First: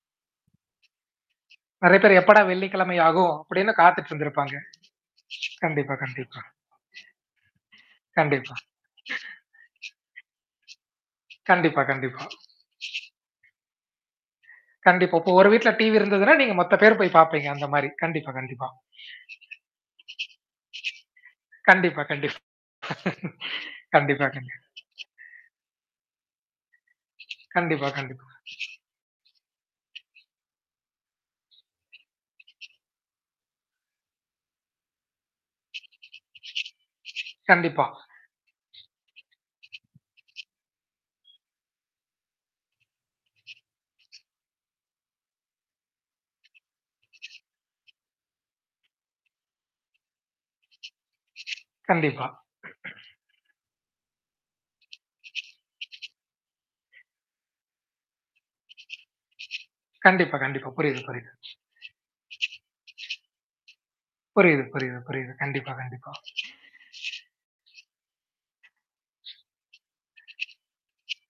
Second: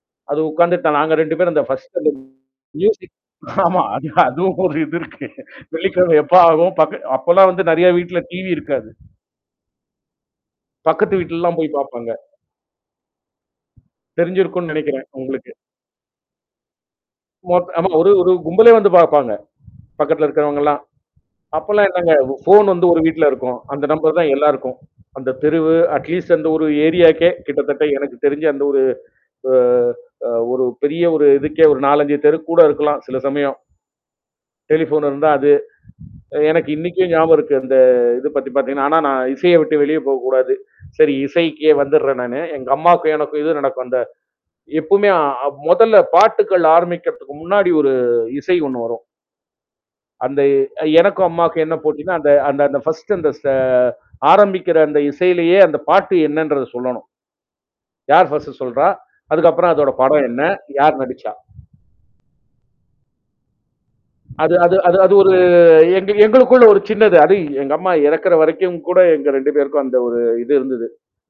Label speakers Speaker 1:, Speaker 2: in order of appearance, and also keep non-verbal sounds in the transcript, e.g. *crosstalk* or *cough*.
Speaker 1: அது உட்கார்ந்துட்டோம். நாங்க 2 பேரு அந்த பர்ஸ்ட்
Speaker 2: நெறய
Speaker 1: அந்த
Speaker 2: பேர் எப்படா
Speaker 1: மியூசிக்
Speaker 2: வெள்ளிக்கிழமையாகும், அப்படினு
Speaker 1: ஆமா. அது,
Speaker 2: காத்துட்டு இருந்திருப்பாங்க.
Speaker 1: அதுவும் ஒரு இது இருக்கு.
Speaker 2: கண்டிப்பா,
Speaker 1: வெள்ளிக்கிழமை எப்ப
Speaker 2: கண்டிப்பா.
Speaker 1: ஆகும் அப்பெல்லாம் வந்து நெறயா வீட்ல டிவி
Speaker 2: கண்டிப்பா.
Speaker 1: இருக்காது. பக்கத்து வீட்லலாம், போய்
Speaker 2: கண்டிப்பா,
Speaker 1: பாப்பாங்க.
Speaker 2: கண்டிப்பா.
Speaker 1: தெரிஞ்சிருக்குன்னு நெனக்கிறேன்,
Speaker 2: கண்டிப்பா. இப்ப ஒரு
Speaker 1: உங்களுக்கு.
Speaker 2: வீட்ல டிவி இருந்ததுன்னா, நீங்க மொத்த பேரு போயி பாப்பீங்க. அந்த
Speaker 1: ஓட் ஆமா.
Speaker 2: மாரி.
Speaker 1: ஒரே, ஒரு
Speaker 2: கண்டிப்பா, கண்டிப்பா.
Speaker 1: கும்பலே வந்து பாப்பாங்க. பக்கத்தில இருக்குறவங்கள்லா. அப்பெல்லாம்
Speaker 2: கண்டிப்பா,
Speaker 1: என்னங்க,
Speaker 2: கண்டிப்
Speaker 1: ஃபோன் வந்து ஒரு வீட்ல
Speaker 2: *laughs*
Speaker 1: இருக்கும். அந்த நம்பர்
Speaker 2: கண்டிப்பா,
Speaker 1: தான்
Speaker 2: கண்டி
Speaker 1: எல்லாருக்கும். அந்த தெருவு, அட் லீஸ்ட் அந்த ஒரு ஏரியாக்கே, கிட்டத்தட்ட
Speaker 2: கண்டிப்பா,
Speaker 1: எனக்கு
Speaker 2: கண்டிப்பா.
Speaker 1: தெரிஞ்சு அந்த ஒரு அ, அ ஒரு பெரிய ஒரு இதுக்கே, ஒரு 4,5 தெரு கூட இருக்கலாம். சில சமயம். டெலிஃபோன் இருந்தா அது. எனக்கு இன்னைக்கும் ஞாபகம் இருக்கு. அந்த
Speaker 2: கண்டிப்பா.
Speaker 1: இத பத்தி பாத்தீங்கன்னா, ஆனா நான் இசைய விட்டு வெளிய போகக்கூடாது. சரி, இசைக்கே வந்துட்றேன் நானு. எங்க அம்மாக்கும் எனக்கும் இது நடக்கும். அந்த எப்பவுமே முதல்ல பாட்டுகள் ஆரம்பிக்கிறதுக்கு முன்னாடி, ஒரு இசை ஒண்ணு வரும். அந்த எனக்கும் அம்மாக்கும் என்ன போட்டின்னா,
Speaker 2: கண்டிப்பா.
Speaker 1: அந்த அந்த அந்த ஃபர்ஸ்ட் அந்த ச
Speaker 2: *clears throat*
Speaker 1: ஆரம்பிக்கிற அந்த இசையிலேயே, அந்த பாட்டு என்னன்றத சொல்லணும். யார் ஃபர்ஸ்ட் சொல்றா? அதுக்கப்பற அதோட படம்
Speaker 2: கண்டிப்பா,
Speaker 1: என்ன?
Speaker 2: கண்டிப்பா.
Speaker 1: யார்
Speaker 2: புரியுது, புரியுது.
Speaker 1: நடிச்சா? அது
Speaker 2: புரியுது,
Speaker 1: அது
Speaker 2: புரியுது,
Speaker 1: அது
Speaker 2: புரியுது.
Speaker 1: ஒரு
Speaker 2: கண்டிப்பா,
Speaker 1: எங்க,
Speaker 2: கண்டிப்பா.
Speaker 1: எங்களுக்குள்ள ஒரு சின்னது. அது எங்க அம்மா இறக்கற வரைக்கும் கூட, எங்க 2 பேருக்கும், அந்த ஒரு இது இருந்தது.